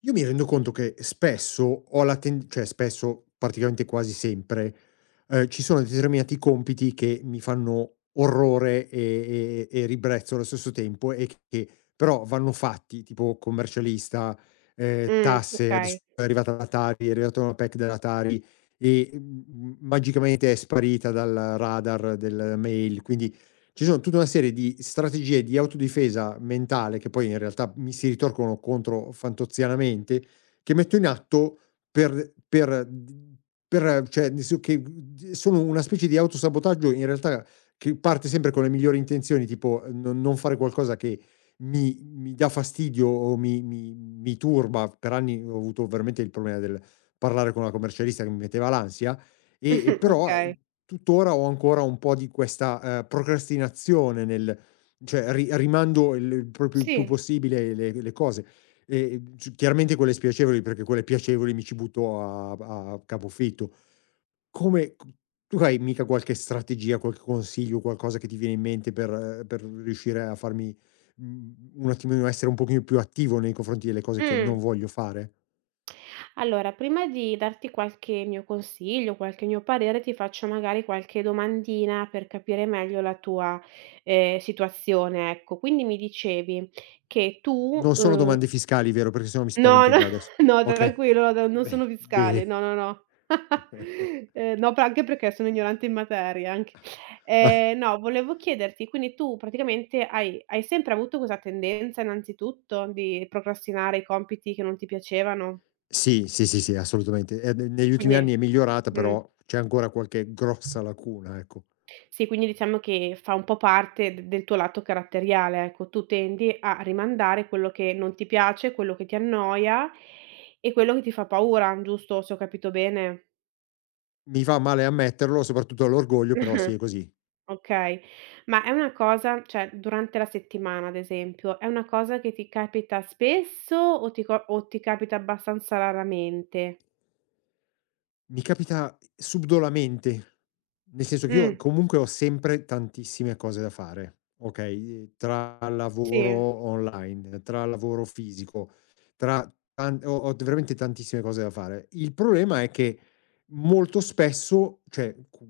Io mi rendo conto che spesso ho la ten cioè spesso, praticamente quasi sempre, ci sono determinati compiti che mi fanno orrore e ribrezzo allo stesso tempo e che però vanno fatti, tipo commercialista, tasse, adesso Okay, è arrivata la Tari, è arrivata una PEC della Tari e, magicamente è sparita dal radar della mail. Quindi ci sono tutta una serie di strategie di autodifesa mentale, che poi in realtà mi si ritorcono contro fantozzianamente, che metto in atto per d per cioè nel senso che d sono una specie di autosabotaggio in realtà, che parte sempre con le migliori intenzioni, tipo non fare qualcosa che mi dà fastidio o mi turba. Per anni ho avuto veramente il problema del parlare con la commercialista che mi metteva l'ansia, e però, okay. tuttora ho ancora un po' di questa, procrastinazione nel cioè ri rimando il proprio il più Sì. possibile le cose. E c chiaramente quelle spiacevoli, perché quelle piacevoli mi ci butto a capofitto. Come c tu hai mica qualche strategia, qualche consiglio, qualcosa che ti viene in mente per per riuscire a farmi, un attimino, essere un pochino più attivo nei confronti delle cose che non Mh. voglio fare? Allora, prima di darti qualche mio consiglio, qualche mio parere, ti faccio magari qualche domandina per capire meglio la tua, situazione, ecco. Quindi mi dicevi che tu, Non sono domande fiscali, vero? Perché se no mi no, spavento no, già adesso. no Okay. tranquillo, no, non sono Beh, fiscale. bene. No, no, no. No, p anche perché sono ignorante in materia anche. Ah, No, volevo chiederti, quindi tu praticamente hai sempre avuto questa tendenza innanzitutto di procrastinare i compiti che non ti piacevano? sì, sì, sì, sì, assolutamente. Ne negli ultimi anni Quindi è migliorata, mh, però c'è ancora qualche grossa lacuna, ecco. sì, quindi diciamo che fa un po' parte d del tuo lato caratteriale, ecco. Tu tendi a rimandare quello che non ti piace, quello che ti annoia e quello che ti fa paura, giusto, se ho capito bene? Mi fa male ammetterlo, soprattutto all'orgoglio, però sì, è così. Okay, ma è una cosa cioè durante la settimana ad esempio, è una cosa che ti capita spesso o ti co o ti capita abbastanza raramente? Mi capita subdolamente, nel senso che io Mh, comunque ho sempre tantissime cose da fare, okay, tra lavoro sì. online, tra lavoro fisico, tra tan ho veramente tantissime cose da fare. Il problema è che molto spesso, cioè qu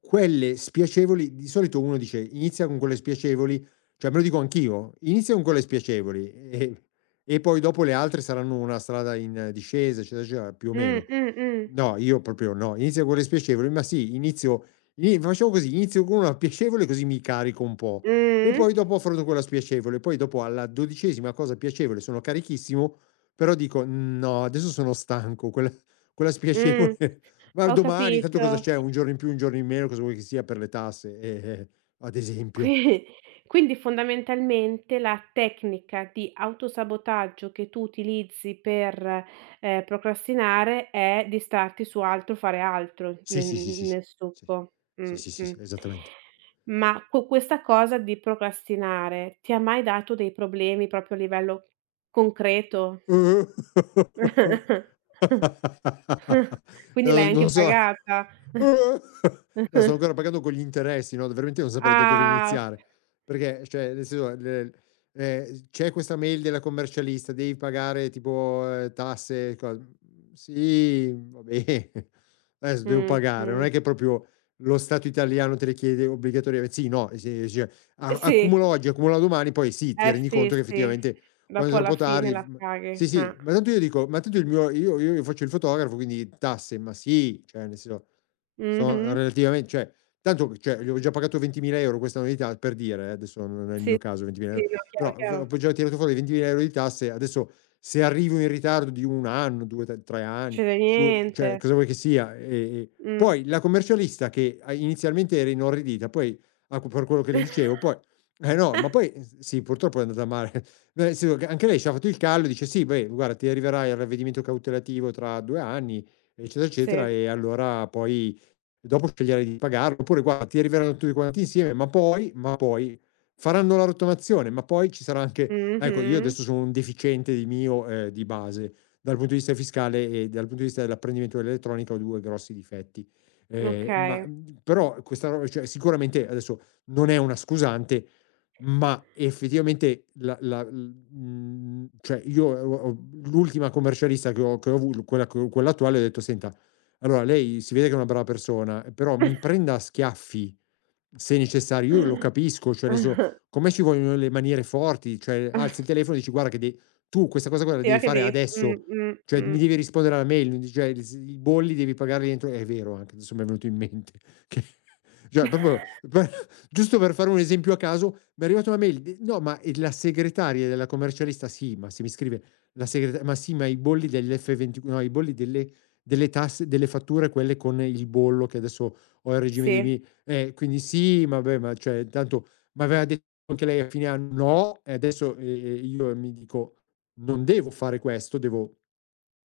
quelle spiacevoli di solito uno dice: "Inizia con quelle spiacevoli", cioè me lo dico anch'io, inizia con quelle spiacevoli e poi dopo le altre saranno una strada in discesa, eccetera, eccetera, più o Mh, meno. mh, mh. No, io proprio no. Inizio con le spiacevoli, ma sì, inizio ini facciamo così, inizio con una piacevole così mi carico un po', e Mh, poi dopo affronto quella spiacevole. Poi dopo, alla dodicesima cosa piacevole, sono carichissimo, però dico: "No, adesso sono stanco, quella mh, spiacevole ma ho domani, tanto capito. cosa c'è, un giorno in più, un giorno in meno, cosa vuoi che sia per le tasse", eh, ad esempio. Qui quindi fondamentalmente la tecnica di autosabotaggio che tu utilizzi per, procrastinare è distrarti su altro, fare altro Sì, nel sì, sì, sì, sì. nel Sì. succo. Sì, sì, sì, sì, esattamente. Ma co questa cosa di procrastinare ti ha mai dato dei problemi proprio a livello concreto? Quindi l'hai No, non anche so. pagata. La sto ancora pagando con gli interessi. No, veramente non saprei da dove Ah, iniziare. Perché, cioè, nel senso, le c'è questa mail della commercialista, devi pagare tipo, tasse e cos sì, vabbè, adesso devo pagare. Non mh. è che proprio lo Stato italiano te le chiede obbligatoriame sì, no, sì, cioè, a Sì. accumulo oggi, accumulo domani, poi sì, ti Eh rendi sì, conto che sì, effettivamente quando è dopo alla troppo fine tardi f la m paghi, sì, sì, eh. ma tanto io dico: "Ma tanto il mio, io faccio il fotografo, quindi tasse", ma sì, cioè nel senso sono Mh-mh. relativamen cioè tanto, cioè gli ho già pagato 20.000 € questa annualità, per dire, adesso non è il mio Sì, caso sì, 20.000 €, no, chiaro, però v chiaro. ho già tirato fuori 20.000 € di tasse, adesso se arrivo in ritardo di 1 anno, 2, t 3 anni, Succede su niente. cioè cosa vuoi che sia? E Mh. poi la commercialista, che a inizialmente era inorridita, poi a per quello che le dicevo, poi eh no, ma poi s sì purtroppo è andata male, nel senso che anche lei c'ha fatto il callo e dice: "Sì, beh guarda, ti arriverà il ravvedimento cautelativo tra 2 anni", eccetera, Sì. eccetera, e allora poi e dopo sceglierai di pagarlo, oppure guarda, ti arriveranno tutti quanti insieme, ma poi faranno la rottamazione, ma poi ci sarà anche, ecco. Io Mh-mh. adesso sono un deficiente di mio, di base, dal punto di vista fiscale, e dal punto di vista dell'apprendimento dell'elettronica ho due grossi difetti. Ma Okay. Però questa roba, cioè, sicuramente adesso non è una scusante, ma effettivamente la cioè io ho l'ultima commercialista che ho avu quella che ho quella attuale, ho detto: "Senta, allora lei si vede che è una brava persona, però mi prenda a schiaffi se necessario, io lo capisco, cioè nel senso, Ah-ah. con me ci vogliono le maniere forti, cioè alzi il telefono e dici: Guarda che de tu questa cosa qua la Sì, va devi che fare devi adesso, cioè mh. mi devi rispondere alla mail, cioè s i bolli devi pagarli entro". È vero anche, adesso mi è venuto in mente che, cioè proprio giusto per fare un esempio a caso, mi è arrivata una mail, no, ma è la segretaria della commercialista, sì, ma se mi scrive la segretaria, ma sì, ma i bolli dell'F24, no, i bolli delle, delle tasse, delle fatture, quelle con il bollo, che adesso ho il regime dei Sì. miei, quindi sì, ma beh, ma cioè, tanto, ma aveva detto anche lei a fine anno, no, e adesso io mi dico, non devo fare questo, devo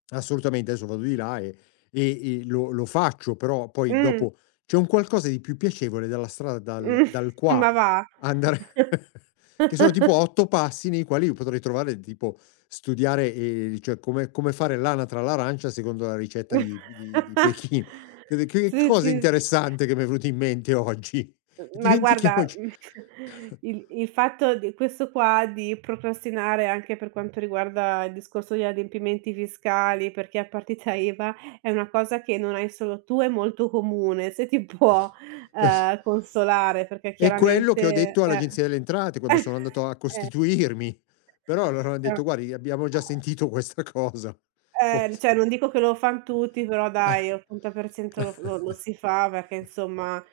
assolutamente, adesso vado di là e, e lo faccio, però poi Mh, dopo c'è un qualcosa di più piacevole dalla strada dal mh. dal qua Ma va. a andare che sono tipo 8 passi, nei quali io potrei trovare tipo, studiare, cioè come fare l'anatra all'arancia secondo la ricetta di Pechino. Che Sì, sì. cosa sì. interessante che mi è venuto in mente oggi. Ma guarda, Dimentichiamoci. il fatto di questo qua di procrastinare anche per quanto riguarda il discorso degli adempimenti fiscali, perché a partita IVA è una cosa che non hai solo tu, è molto comune, se ti può, consolare perché È quello chiaramente che ho detto eh, all'Agenzia delle Entrate quando sono andato a costituirmi. Però loro hanno cioè detto: "Guardi, abbiamo già sentito questa cosa, forse". cioè non dico che lo fan tutti, però dai, 80% Eh. lo f lo lo si fa perché insomma,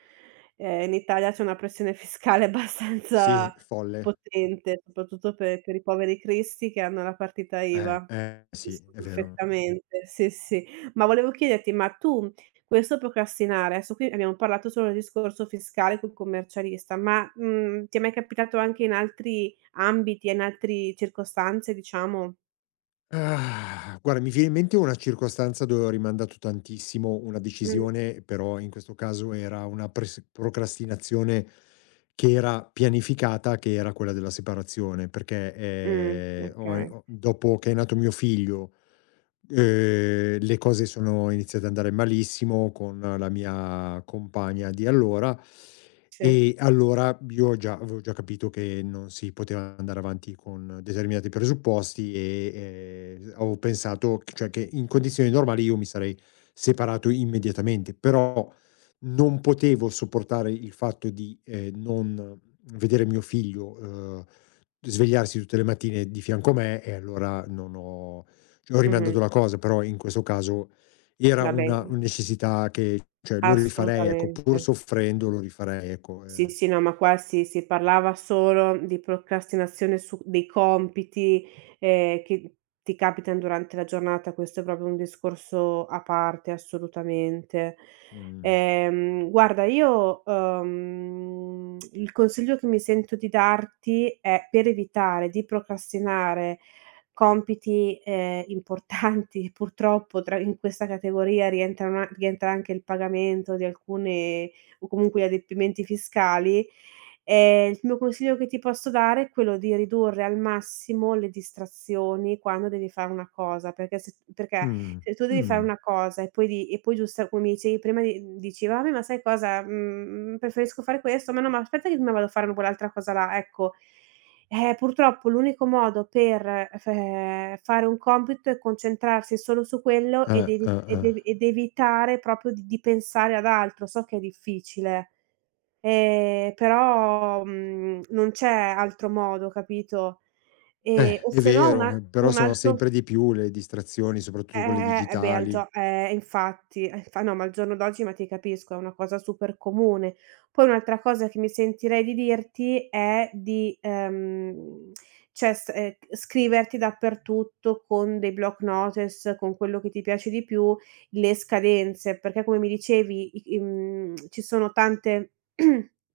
in Italia c'è una pressione fiscale Sì, abbastanza folle. potente, soprattutto pe per i poveri cristi che hanno la partita IVA. Sì, Capisco è vero. perfettamente, sì, sì. Ma volevo chiederti, ma tu questo procrastinare adesso qui abbiamo parlato solo del discorso fiscale col commercialista, ma, mhmm, ti è mai capitato anche in altri ambiti e in altri circostanze diciamo? Ah, guarda, mi viene in mente una circostanza dove ho rimandato tantissimo una Mh, decisione, però in questo caso era una procrastinazione che era pianificata, che era quella della separazione, perché okay. Dopo che è nato mio figlio. Le cose sono iniziate ad andare malissimo con la mia compagna di allora, Sì, e allora io già avevo già capito che non si poteva andare avanti con determinati presupposti, e, avevo pensato che cioè che in condizioni normali io mi sarei separato immediatamente, però non potevo sopportare il fatto di, non vedere mio figlio, svegliarsi tutte le mattine di fianco a me, e allora non ho ci ho rimandato mh-mh. la cosa, però in questo caso era Vabbè, una necessità, che cioè lo rifarei, ecco, pur assolutamente. soffrendo lo rifarei, ecco, Sì, ehm. sì, no, ma qua si si parlava solo di procrastinazione su dei compiti, che ti capitano durante la giornata, questo è proprio un discorso a parte assolutamente. Mh. Guarda io, il consiglio che mi sento di darti è per evitare di procrastinare compiti, importanti, purtroppo tra in questa categoria rientrano a rientra anche il pagamento di alcune o comunque gli adempimenti fiscali, il mio consiglio che ti posso dare è quello di ridurre al massimo le distrazioni quando devi fare una cosa, perché Mh. se tu devi fare Mh. una cosa e poi di e poi giusta come mi dicevi prima di dici: "Vabbè, ma sai cosa, mhmm, preferisco fare questo, ma no, ma aspetta che prima vado a fare quell'altra cosa là", ecco. Purtroppo l'unico modo per f fare un compito è concentrarsi solo su quello ed evi ed Eh. ev ed evitare proprio di pensare ad altro. So che è difficile, però, mhmm, non c'è altro modo, capito? O È se no un a vero, però un sono altro sempre di più le distrazioni, soprattutto quelle beh al digitali. gio infatti, infa no, ma al giorno d'oggi, ma ti capisco, è una cosa super comune. Poi un'altra cosa che mi sentirei di dirti è di, cioè s scriverti dappertutto con dei block notice, con quello che ti piace di più, le scadenze, perché come mi dicevi i mhmm, ci sono tante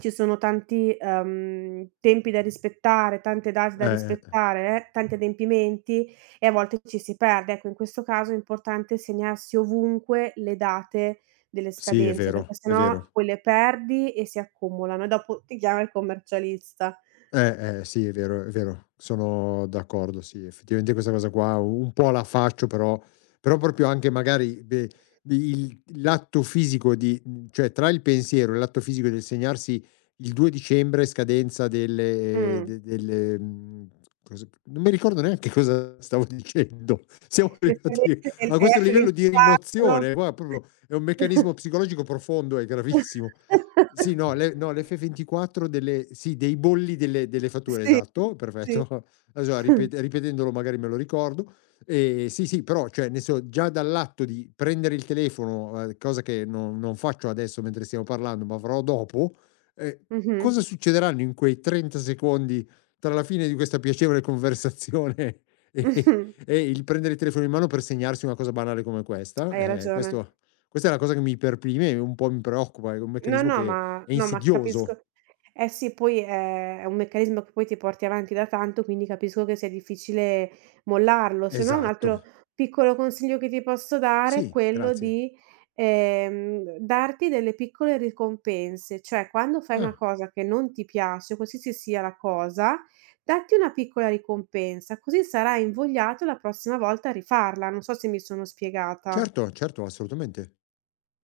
Ci sono tanti, tempi da rispettare, tante date da Eh. rispettare, tanti adempimenti e a volte ci si perde. Ecco, in questo caso è importante segnarsi ovunque le date delle Sì, è scadenze, perché vero, è sennò vero. poi le perdi e si accumulano e dopo ti chiama il commercialista. Sì, è vero, è vero. Sono d'accordo, sì, effettivamente questa cosa qua un po' la faccio, però proprio, anche magari, beh, il l'atto fisico di cioè tra il pensiero e l'atto fisico del segnarsi il 2 dicembre scadenza delle Mh. de delle mhmm, cos non mi ricordo neanche cosa stavo dicendo. Siamo Le arrivati scadenze del a questo livello di DF24. rimozione, guarda, proprio è un meccanismo psicologico profondo e gravissimo. Sì, no, le no, l'F24 delle, sì, dei bolli delle fatture, Sì, esatto, sì. perfetto. Adesso la ripetendolo magari me lo ricordo. Sì, sì, però, cioè, ne so già dall'atto di prendere il telefono, cosa che non faccio adesso mentre stiamo parlando, ma farò dopo, ehm, Mh-mh. Mh-mh. cosa succederanno in quei 30 secondi tra la fine di questa piacevole conversazione e e il prendere il telefono in mano per segnarsi una cosa banale come questa? Hai ragione. Questo questa è una cosa che mi perprime e un po' mi preoccupa, è un No, meccanismo no, che ma è no, ma insidioso. capisco eh sì, poi è un meccanismo che poi ti porti avanti da tanto, quindi capisco che sia difficile mollarlo. Se no un Esatto. altro piccolo consiglio che ti posso dare è Sì, quello grazie. di, darti delle piccole ricompense, cioè quando fai una Ah, cosa che non ti piace, qualsiasi sia la cosa, datti una piccola ricompensa, così sarai invogliato la prossima volta a rifarla. Non so se mi sono spiegata. certo, certo, assolutamente.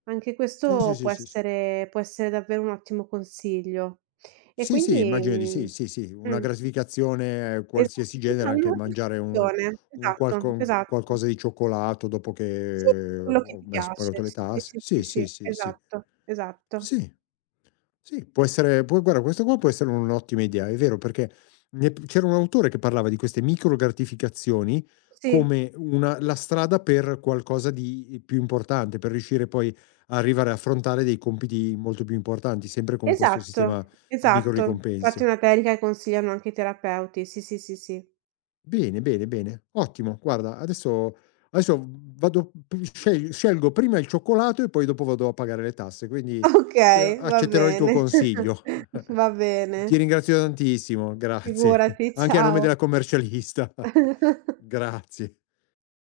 Anche Sì, sì, questo sì, sì, sì. Può essere davvero un ottimo consiglio. E Sì, sì, quindi immagino di sì, mhmm, sì, sì, una mh, gratificazione qualsiasi esatto, genere, no, una anche mangiare un notificazione, un esatto, qualco un esatto. qualcosa di cioccolato dopo Sì, che quello che ho ti messo piace. pagato le Sì, sì, tasse. sì, Sì, sì, sì, sì, sì, sì. esatto, esatto. Sì. Sì, può essere può guarda questo qua può essere un'ottima idea, è vero, perché ne p c'era un autore che parlava di queste micro gratificazioni Sì, come una la strada per qualcosa di più importante, per riuscire poi a arrivare a affrontare dei compiti molto più importanti, sempre con questo esatto, sistema di micro esatto. Infatti è ricompense. una tecnica che consigliano anche i terapeuti. Sì, sì, sì, sì. Bene, bene, bene. Ottimo, guarda, adesso vado p sceg scelgo prima il cioccolato e poi dopo vado a pagare le tasse, quindi c Okay, va accetterò il tuo bene, consiglio. va Ti bene. ringrazio tantissimo, grazie. Figurati, Anche a nome della ciao. commercialista. Grazie.